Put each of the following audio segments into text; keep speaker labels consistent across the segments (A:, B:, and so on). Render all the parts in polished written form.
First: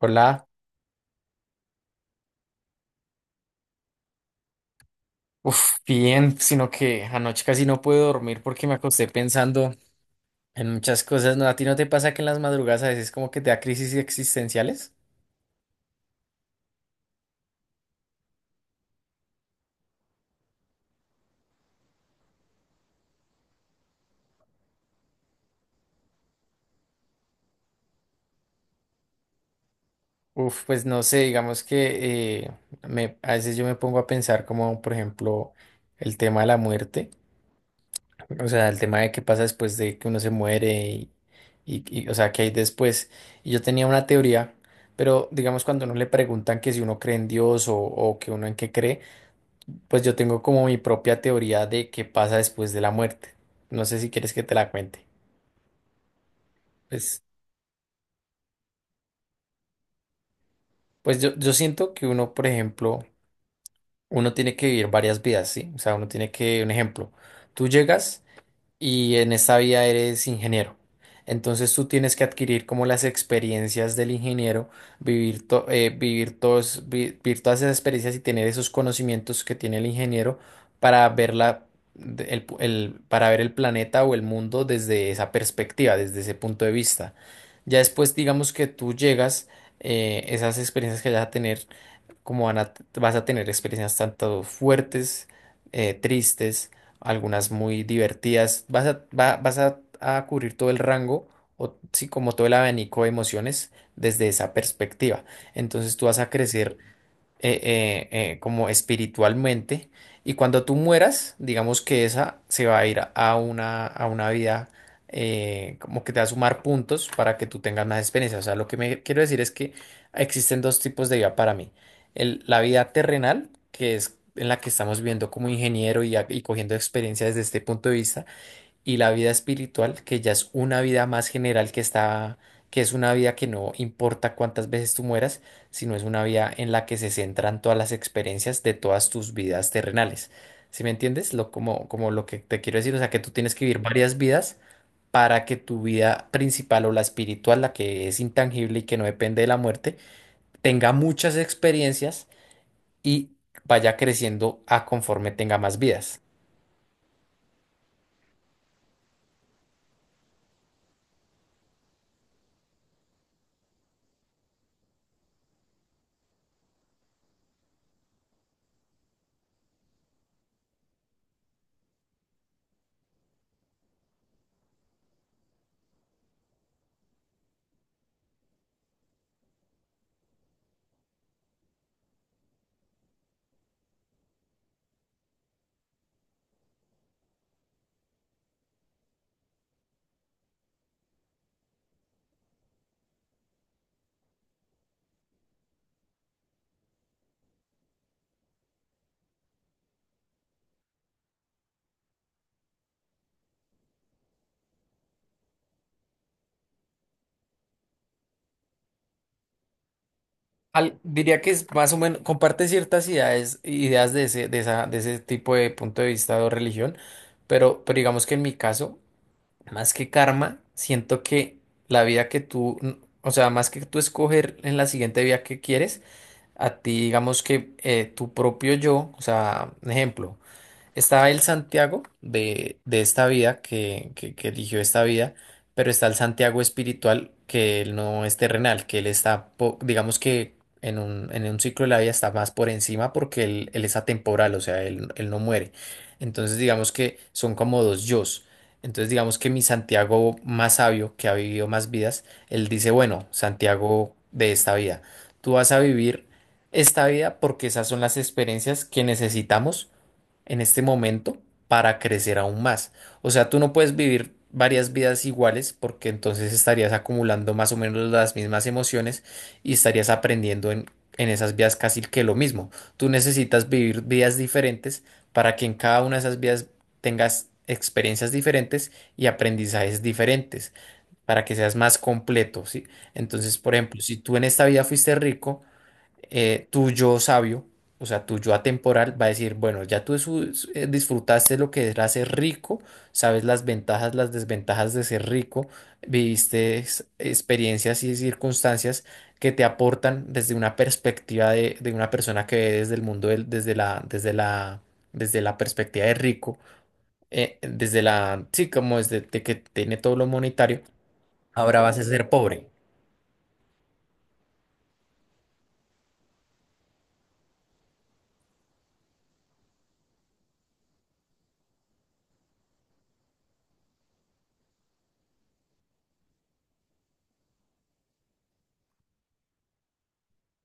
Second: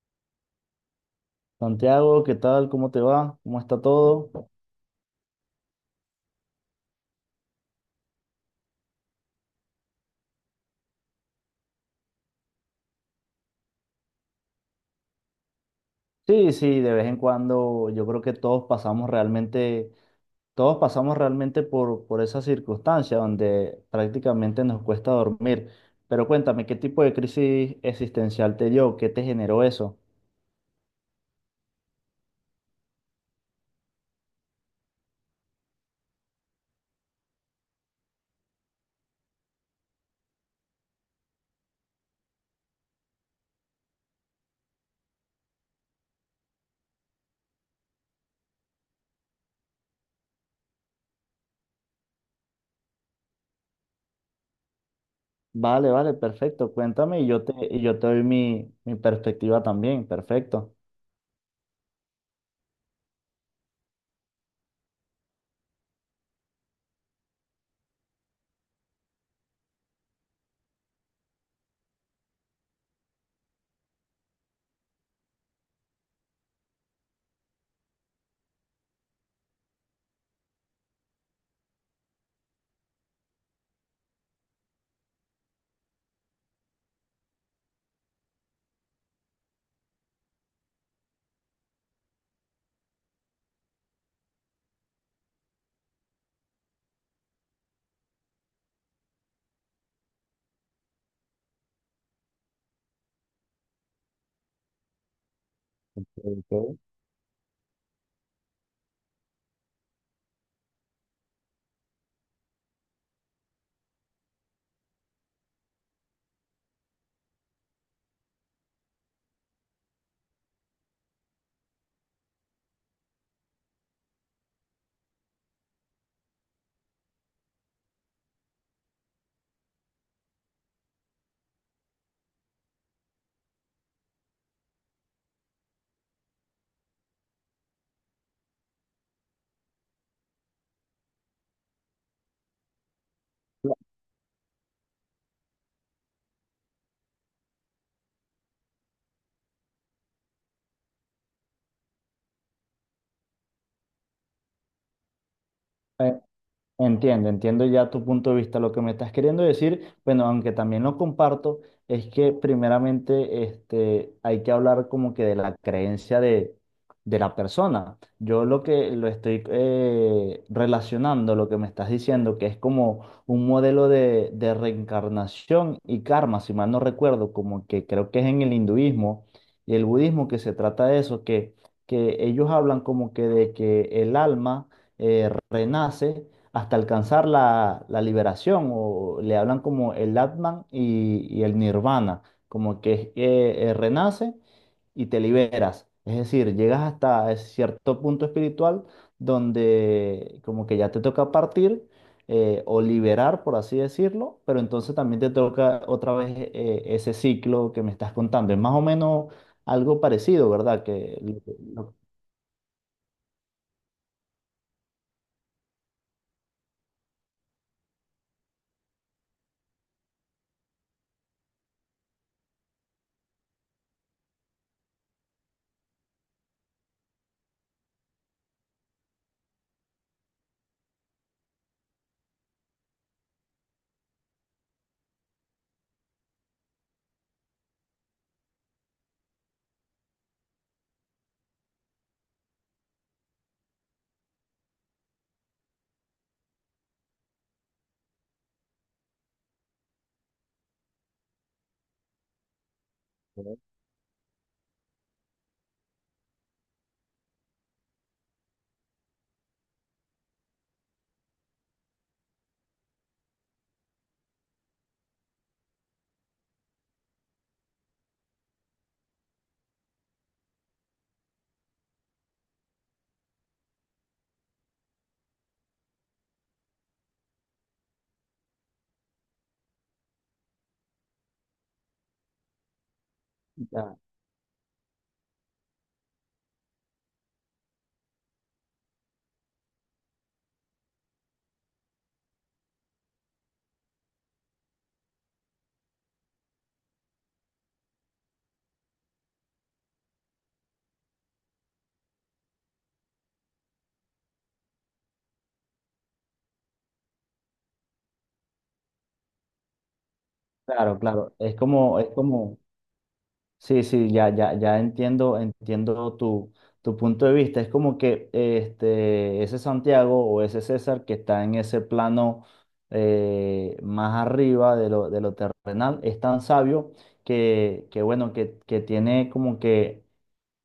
A: Hola,
B: Santiago, ¿qué tal? ¿Cómo te va? ¿Cómo está todo?
A: uf, bien, sino que anoche casi no puedo dormir porque me acosté pensando en muchas cosas. ¿No? ¿A ti no te pasa que en las madrugadas a veces como que te da crisis existenciales?
B: Sí, sí, de vez en cuando yo creo que todos pasamos realmente por esa circunstancia donde prácticamente nos cuesta dormir. Pero cuéntame, ¿qué tipo de crisis existencial te dio? ¿Qué te generó eso?
A: Uf, pues no sé, digamos que a veces yo me pongo a pensar como, por ejemplo, el tema de la muerte, o sea, el tema de qué pasa después de que uno se muere y, o sea, qué hay después. Y yo tenía una teoría, pero digamos cuando uno le preguntan que si uno cree en Dios o que uno en qué cree. Pues yo tengo como mi propia teoría de qué pasa después de la muerte. No sé si quieres que te la cuente.
B: Vale, vale, perfecto. Cuéntame
A: Pues,
B: y yo te doy mi perspectiva también. Perfecto.
A: pues yo siento que uno, por ejemplo, uno tiene que vivir varias vidas, ¿sí? O sea, uno tiene que, un ejemplo, tú llegas. Y en esta vida eres ingeniero. Entonces tú tienes que adquirir como las experiencias del ingeniero, vivir, to- vivir, todos, vi- vivir todas esas experiencias y tener esos conocimientos que tiene el ingeniero para ver la- para ver el planeta o el mundo desde esa perspectiva, desde ese punto de vista. Ya después, digamos que tú llegas, esas experiencias que vas a tener vas a tener experiencias tanto fuertes, tristes, algunas muy divertidas, vas a cubrir todo el rango, o sí, como todo el abanico de emociones desde esa perspectiva. Entonces tú vas a crecer eh, como espiritualmente. Y cuando tú mueras, digamos que esa se va a ir a una vida como que te va a sumar puntos para que tú tengas más experiencia. O sea, lo que me quiero decir es que existen dos tipos de vida para mí. La vida terrenal, que es en la que estamos viviendo como ingeniero y cogiendo experiencia desde este punto de vista y la vida espiritual, que ya es una vida más general que es una vida que no importa cuántas veces tú mueras, sino es una vida en la que se centran todas las experiencias de todas tus vidas terrenales. ¿Sí me entiendes? Como lo que te quiero decir, o sea, que tú tienes que vivir varias vidas para que tu vida principal o la espiritual, la que es intangible y que no depende de la muerte, tenga muchas experiencias y vaya creciendo a conforme tenga más vidas.
B: Ok. Entiendo, entiendo ya tu punto de vista. Lo que me estás queriendo decir, bueno, aunque también lo comparto, es que primeramente este, hay que hablar como que de la creencia de la persona. Yo lo que lo estoy relacionando, lo que me estás diciendo, que es como un modelo de reencarnación y karma, si mal no recuerdo, como que creo que es en el hinduismo y el budismo que se trata de eso, que ellos hablan como que de que el alma renace hasta alcanzar la liberación, o le hablan como el Atman y el Nirvana, como que es que, renace y te liberas. Es decir, llegas hasta ese cierto punto espiritual donde como que ya te toca partir o liberar, por así decirlo, pero entonces también te toca otra vez ese ciclo que me estás contando. Es más o menos algo parecido, ¿verdad? Que
A: Diría que es más o menos, comparte ciertas ideas, ideas de ese, de esa, de ese tipo de punto de vista o religión, pero digamos que en mi caso, más que karma, siento que la vida que tú, o sea, más que tú escoger en la siguiente vida que quieres, a ti digamos que tu propio yo, o sea, un ejemplo. Está el Santiago de esta vida, que eligió esta vida, pero está el Santiago espiritual, que él no es terrenal, que él está, digamos que en un ciclo de la vida está más por encima porque él es atemporal, o sea, él no muere. Entonces, digamos que son como dos yos. Entonces, digamos que mi Santiago más sabio, que ha vivido más vidas, él dice, bueno,
B: que-
A: Santiago de esta vida, tú vas a vivir esta vida porque esas son las experiencias que necesitamos en este momento para crecer aún más. O sea, tú no puedes vivir varias vidas iguales porque entonces estarías acumulando más o menos las mismas emociones y estarías aprendiendo en esas vidas casi que lo mismo. Tú necesitas vivir vidas diferentes para que en cada una de esas vidas tengas experiencias diferentes y aprendizajes diferentes para que seas más completo, ¿sí? Entonces, por
B: ya,
A: ejemplo, si tú en esta vida fuiste rico, tu yo sabio, o sea, tu yo atemporal, va a decir, bueno, ya tú disfrutaste lo que era ser rico, sabes las ventajas, las desventajas de ser rico, viviste experiencias y circunstancias que te aportan desde una perspectiva de una persona que ve desde el mundo, desde la perspectiva de rico, desde la, sí, como desde de que tiene todo lo monetario,
B: claro, claro.
A: ahora vas a ser pobre.
B: Sí, sí, ya, entiendo, entiendo tu punto de vista. Es como que este, ese Santiago o ese César que está en ese plano más arriba de de lo terrenal es tan sabio que bueno, que tiene como que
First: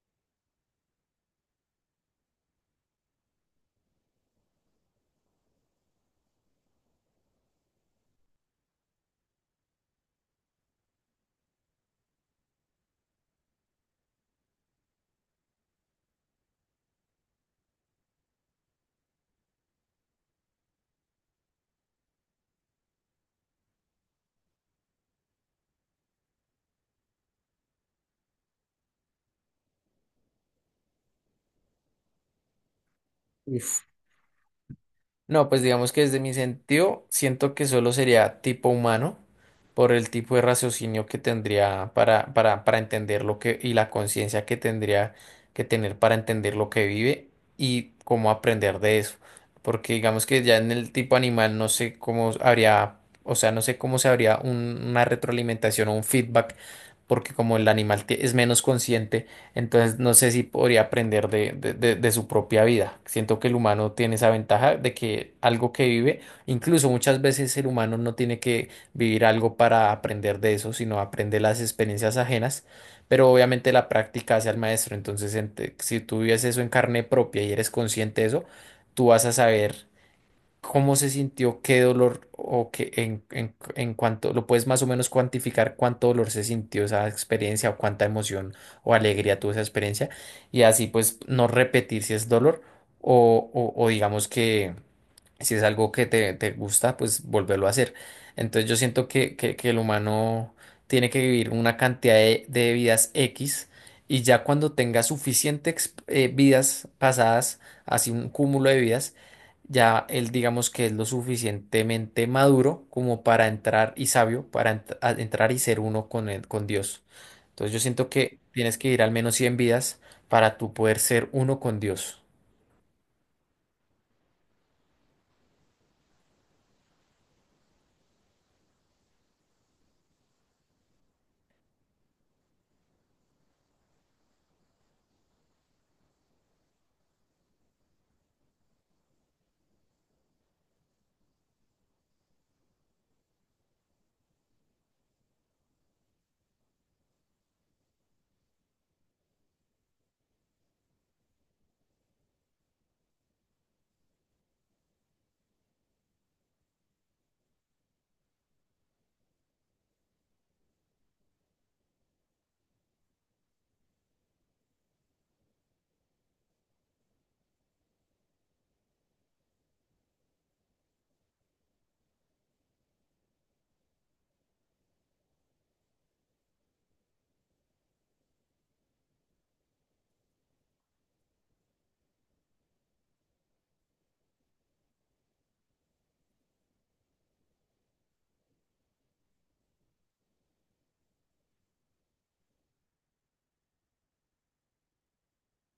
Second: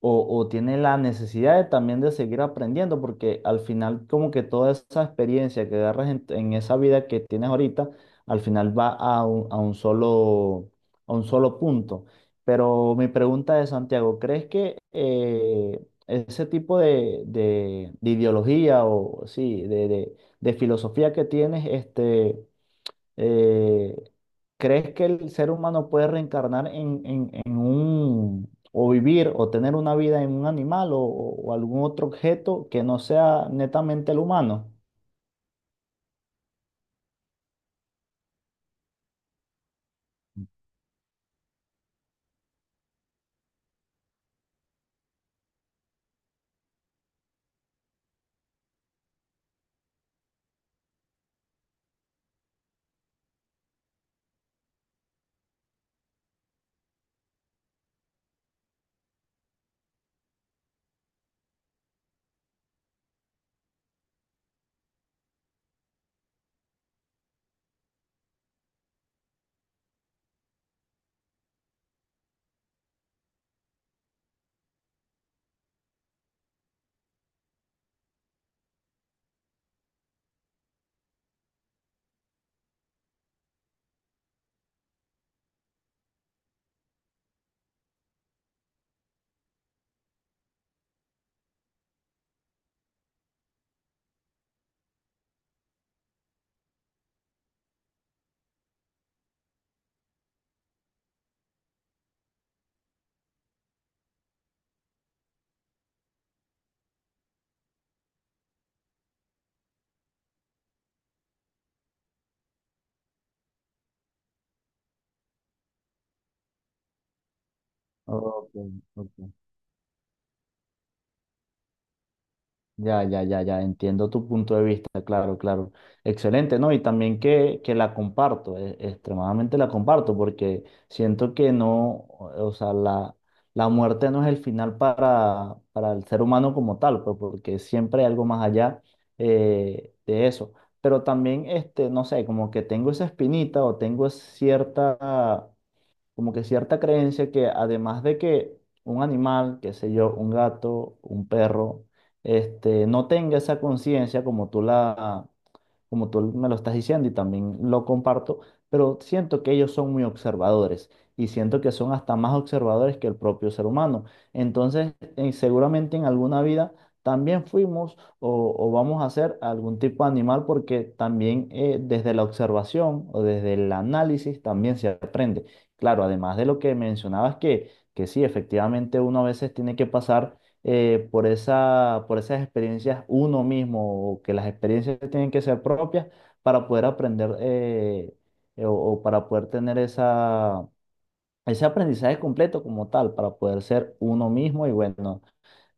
B: o tiene la necesidad de también de seguir aprendiendo, porque al final como que toda esa experiencia que agarras en esa vida que tienes ahorita, al final va a un solo, a un solo punto. Pero mi pregunta es, Santiago, ¿crees que ese tipo de ideología o sí, de filosofía que tienes, este eh, ¿crees que el ser humano puede reencarnar en un, o vivir o tener una vida en un animal o algún otro objeto que no sea
A: Uf.
B: netamente el humano?
A: No, pues digamos que desde mi sentido siento que solo sería tipo humano por el tipo de raciocinio que tendría para entender lo que y la conciencia que tendría que tener para entender lo que vive y cómo aprender de eso. Porque digamos que ya en el tipo animal no sé cómo habría, o sea, no sé cómo se habría una retroalimentación o un feedback, porque como el animal es menos consciente. Entonces, no sé si podría aprender de su propia vida. Siento que el humano tiene esa ventaja de que algo que vive, incluso muchas veces el humano no tiene que vivir algo para aprender de eso, sino aprende las experiencias ajenas, pero obviamente la práctica hace al maestro. Entonces, si tú vives eso en carne propia y eres consciente de eso, tú vas a saber. ¿Cómo se sintió? ¿Qué dolor? ¿O qué en cuánto? ¿Lo puedes más o menos cuantificar cuánto dolor se sintió esa experiencia o cuánta emoción o alegría tuvo esa experiencia? Y así pues no repetir si es dolor o digamos que si es algo que te gusta, pues volverlo a hacer. Entonces yo siento que, que el humano tiene que vivir una cantidad de vidas X y ya cuando tenga suficiente vidas pasadas, así un cúmulo de vidas, ya él digamos que es lo suficientemente maduro como para entrar y sabio, para entrar y ser uno con con Dios. Entonces yo siento que
B: Ok,
A: tienes que ir al
B: ok.
A: menos 100 vidas para tú poder ser uno con Dios.
B: Ya, entiendo tu punto de vista, claro, claro. Excelente, ¿no? Y también que la comparto, extremadamente la comparto, porque siento que no, o sea, la muerte no es el final para el ser humano como tal, pues porque siempre hay algo más allá de eso. Pero también, este, no sé, como que tengo esa espinita o tengo cierta como que cierta creencia que además de que un animal, qué sé yo, un gato, un perro, este, no tenga esa conciencia como como tú me lo estás diciendo y también lo comparto, pero siento que ellos son muy observadores y siento que son hasta más observadores que el propio ser humano. Entonces, seguramente en alguna vida también fuimos o vamos a ser algún tipo de animal porque también desde la observación o desde el análisis también se aprende. Claro, además de lo que mencionabas que sí, efectivamente uno a veces tiene que pasar por esa, por esas experiencias uno mismo, o que las experiencias tienen que ser propias para poder aprender o para poder tener esa, ese aprendizaje completo como tal, para poder ser uno mismo y bueno,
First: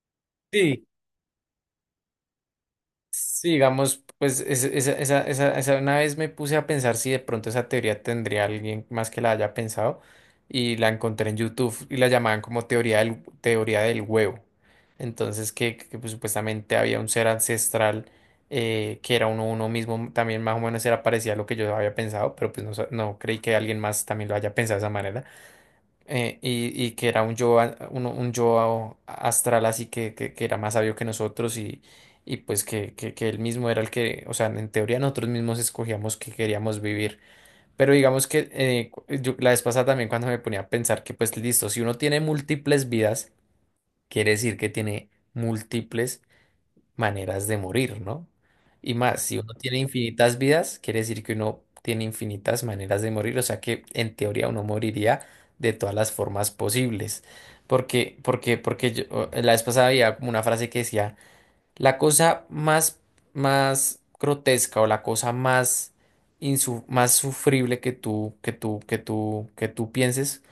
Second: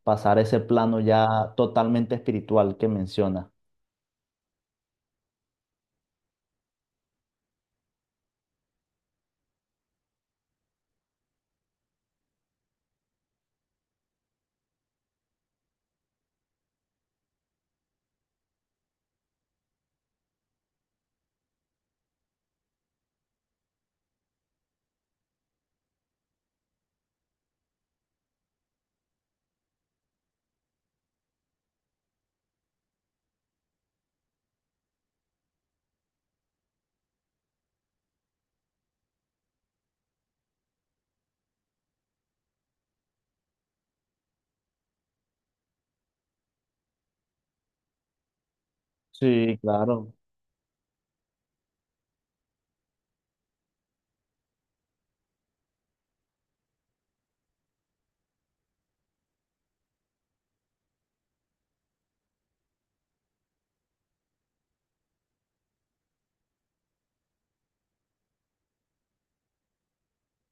B: pasar ese plano ya totalmente espiritual que menciona.
A: Sí, digamos, pues esa una vez me puse a pensar si de pronto esa teoría tendría alguien más que la haya pensado y la encontré en YouTube y la llamaban como teoría del huevo. Entonces, pues, supuestamente había un ser ancestral que era uno, uno mismo, también más o menos era parecido a lo que yo había pensado, pero pues no, no creí que alguien más también lo haya pensado de esa manera y que era un yo, un yo astral así que, que era más sabio que nosotros y pues que, que él mismo era el que, o sea, en teoría nosotros mismos escogíamos que queríamos vivir. Pero digamos que yo la vez pasada también cuando me ponía a pensar que pues listo, si uno tiene múltiples vidas, quiere decir que tiene múltiples maneras de morir, ¿no? Y más, si uno
B: Sí,
A: tiene
B: claro.
A: infinitas vidas, quiere decir que uno tiene infinitas maneras de morir, o sea que en teoría uno moriría de todas las formas posibles. Porque yo, la vez pasada había como una frase que decía, la cosa más grotesca o la cosa más sufrible que tú pienses,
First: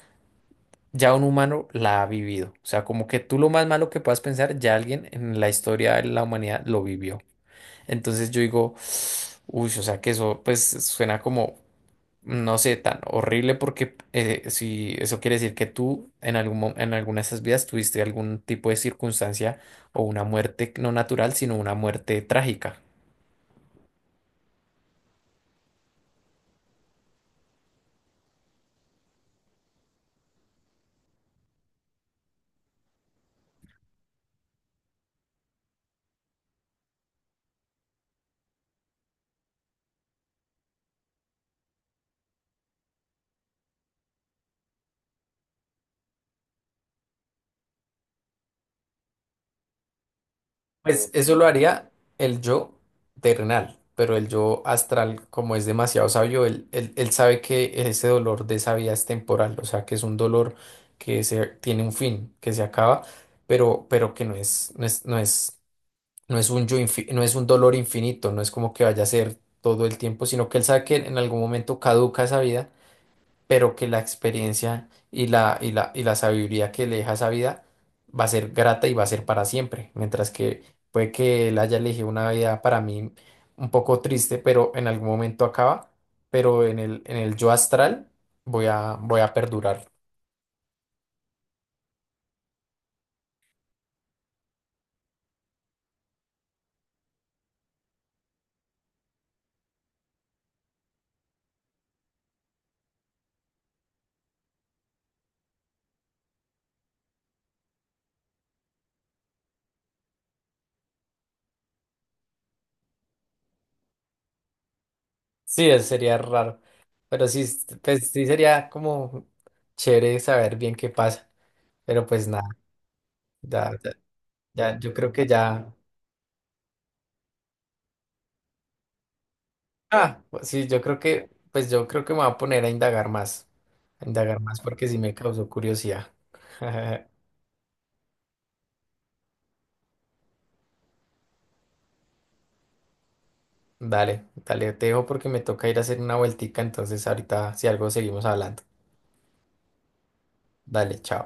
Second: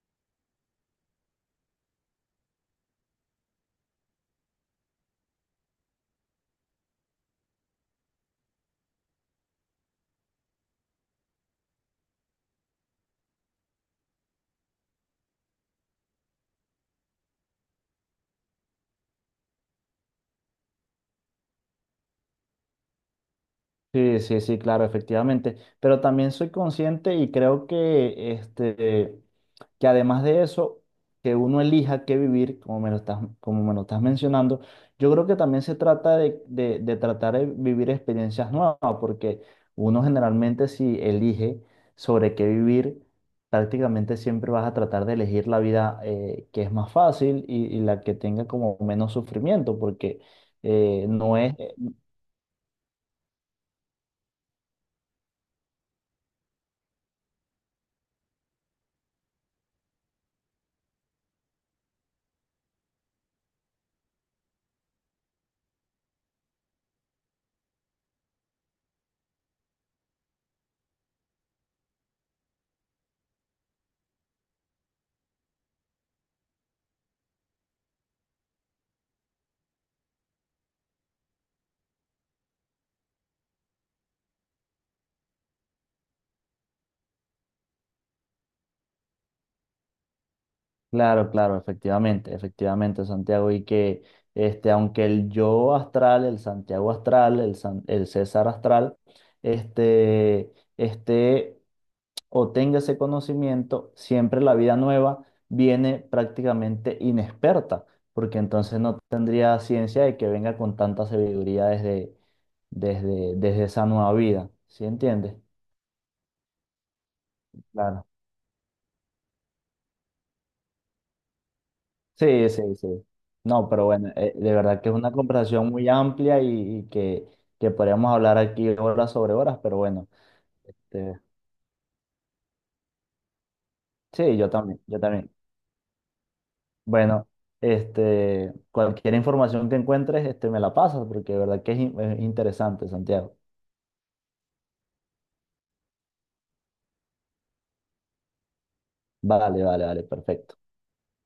A: ya un humano la ha vivido. O sea, como que tú lo más malo que puedas pensar, ya alguien en la historia de la humanidad lo vivió. Entonces yo digo, uy, o sea que eso pues suena como, no sé, tan horrible porque si eso quiere decir que tú en alguna de esas vidas tuviste algún tipo de circunstancia o una muerte no natural, sino una muerte trágica.
B: Sí, sí, sí, claro, efectivamente. Pero también soy consciente y creo que, este, que además de eso, que uno elija qué vivir, como me lo estás, como me lo estás mencionando, yo creo que también se trata de tratar de vivir experiencias nuevas, ¿no? Porque uno generalmente si elige sobre qué vivir, prácticamente siempre vas a tratar de elegir la vida que es más fácil y la que tenga como menos sufrimiento, porque
A: Pues eso
B: no
A: lo
B: es.
A: haría el yo terrenal, pero el yo astral, como es demasiado sabio, él sabe que ese dolor de esa vida es temporal, o sea, que es un dolor tiene un fin, que se acaba, pero que no es No es un yo infi- no es un dolor infinito, no es como que vaya a ser todo el tiempo, sino que él sabe que en algún momento caduca esa vida, pero que la experiencia y la sabiduría que le deja esa vida va a ser grata y va a ser para siempre. Mientras que puede que él haya elegido una vida para mí un poco triste, pero en algún momento acaba, pero en el yo astral voy a perdurar.
B: Claro, claro, efectivamente, efectivamente, Santiago, y que este, aunque el yo astral, el Santiago astral, el César astral, este, esté o tenga ese conocimiento, siempre la vida nueva viene prácticamente inexperta, porque entonces no tendría ciencia de que venga con tanta sabiduría desde, desde esa nueva vida, ¿sí entiendes?
A: Sí, eso sería raro, pero sí,
B: Claro.
A: pues, sí sería como chévere saber bien qué pasa. Pero pues nada,
B: Sí, sí, sí. No,
A: ya,
B: pero
A: ya,
B: bueno, de
A: ya,
B: verdad que
A: yo
B: es
A: creo
B: una
A: que
B: conversación
A: ya.
B: muy amplia y que podríamos hablar aquí horas sobre horas, pero bueno,
A: Ah, pues sí, yo creo
B: este,
A: que, me voy a poner a indagar más. A
B: sí,
A: indagar
B: yo
A: más
B: también,
A: porque sí
B: yo
A: me
B: también.
A: causó curiosidad.
B: Bueno, este, cualquier información que encuentres, este, me la pasas, porque de verdad que es es interesante, Santiago.
A: Dale, dale, te dejo porque me toca ir a hacer una vueltica, entonces ahorita si algo seguimos hablando.
B: Vale, vale, vale, perfecto.
A: Dale, chao.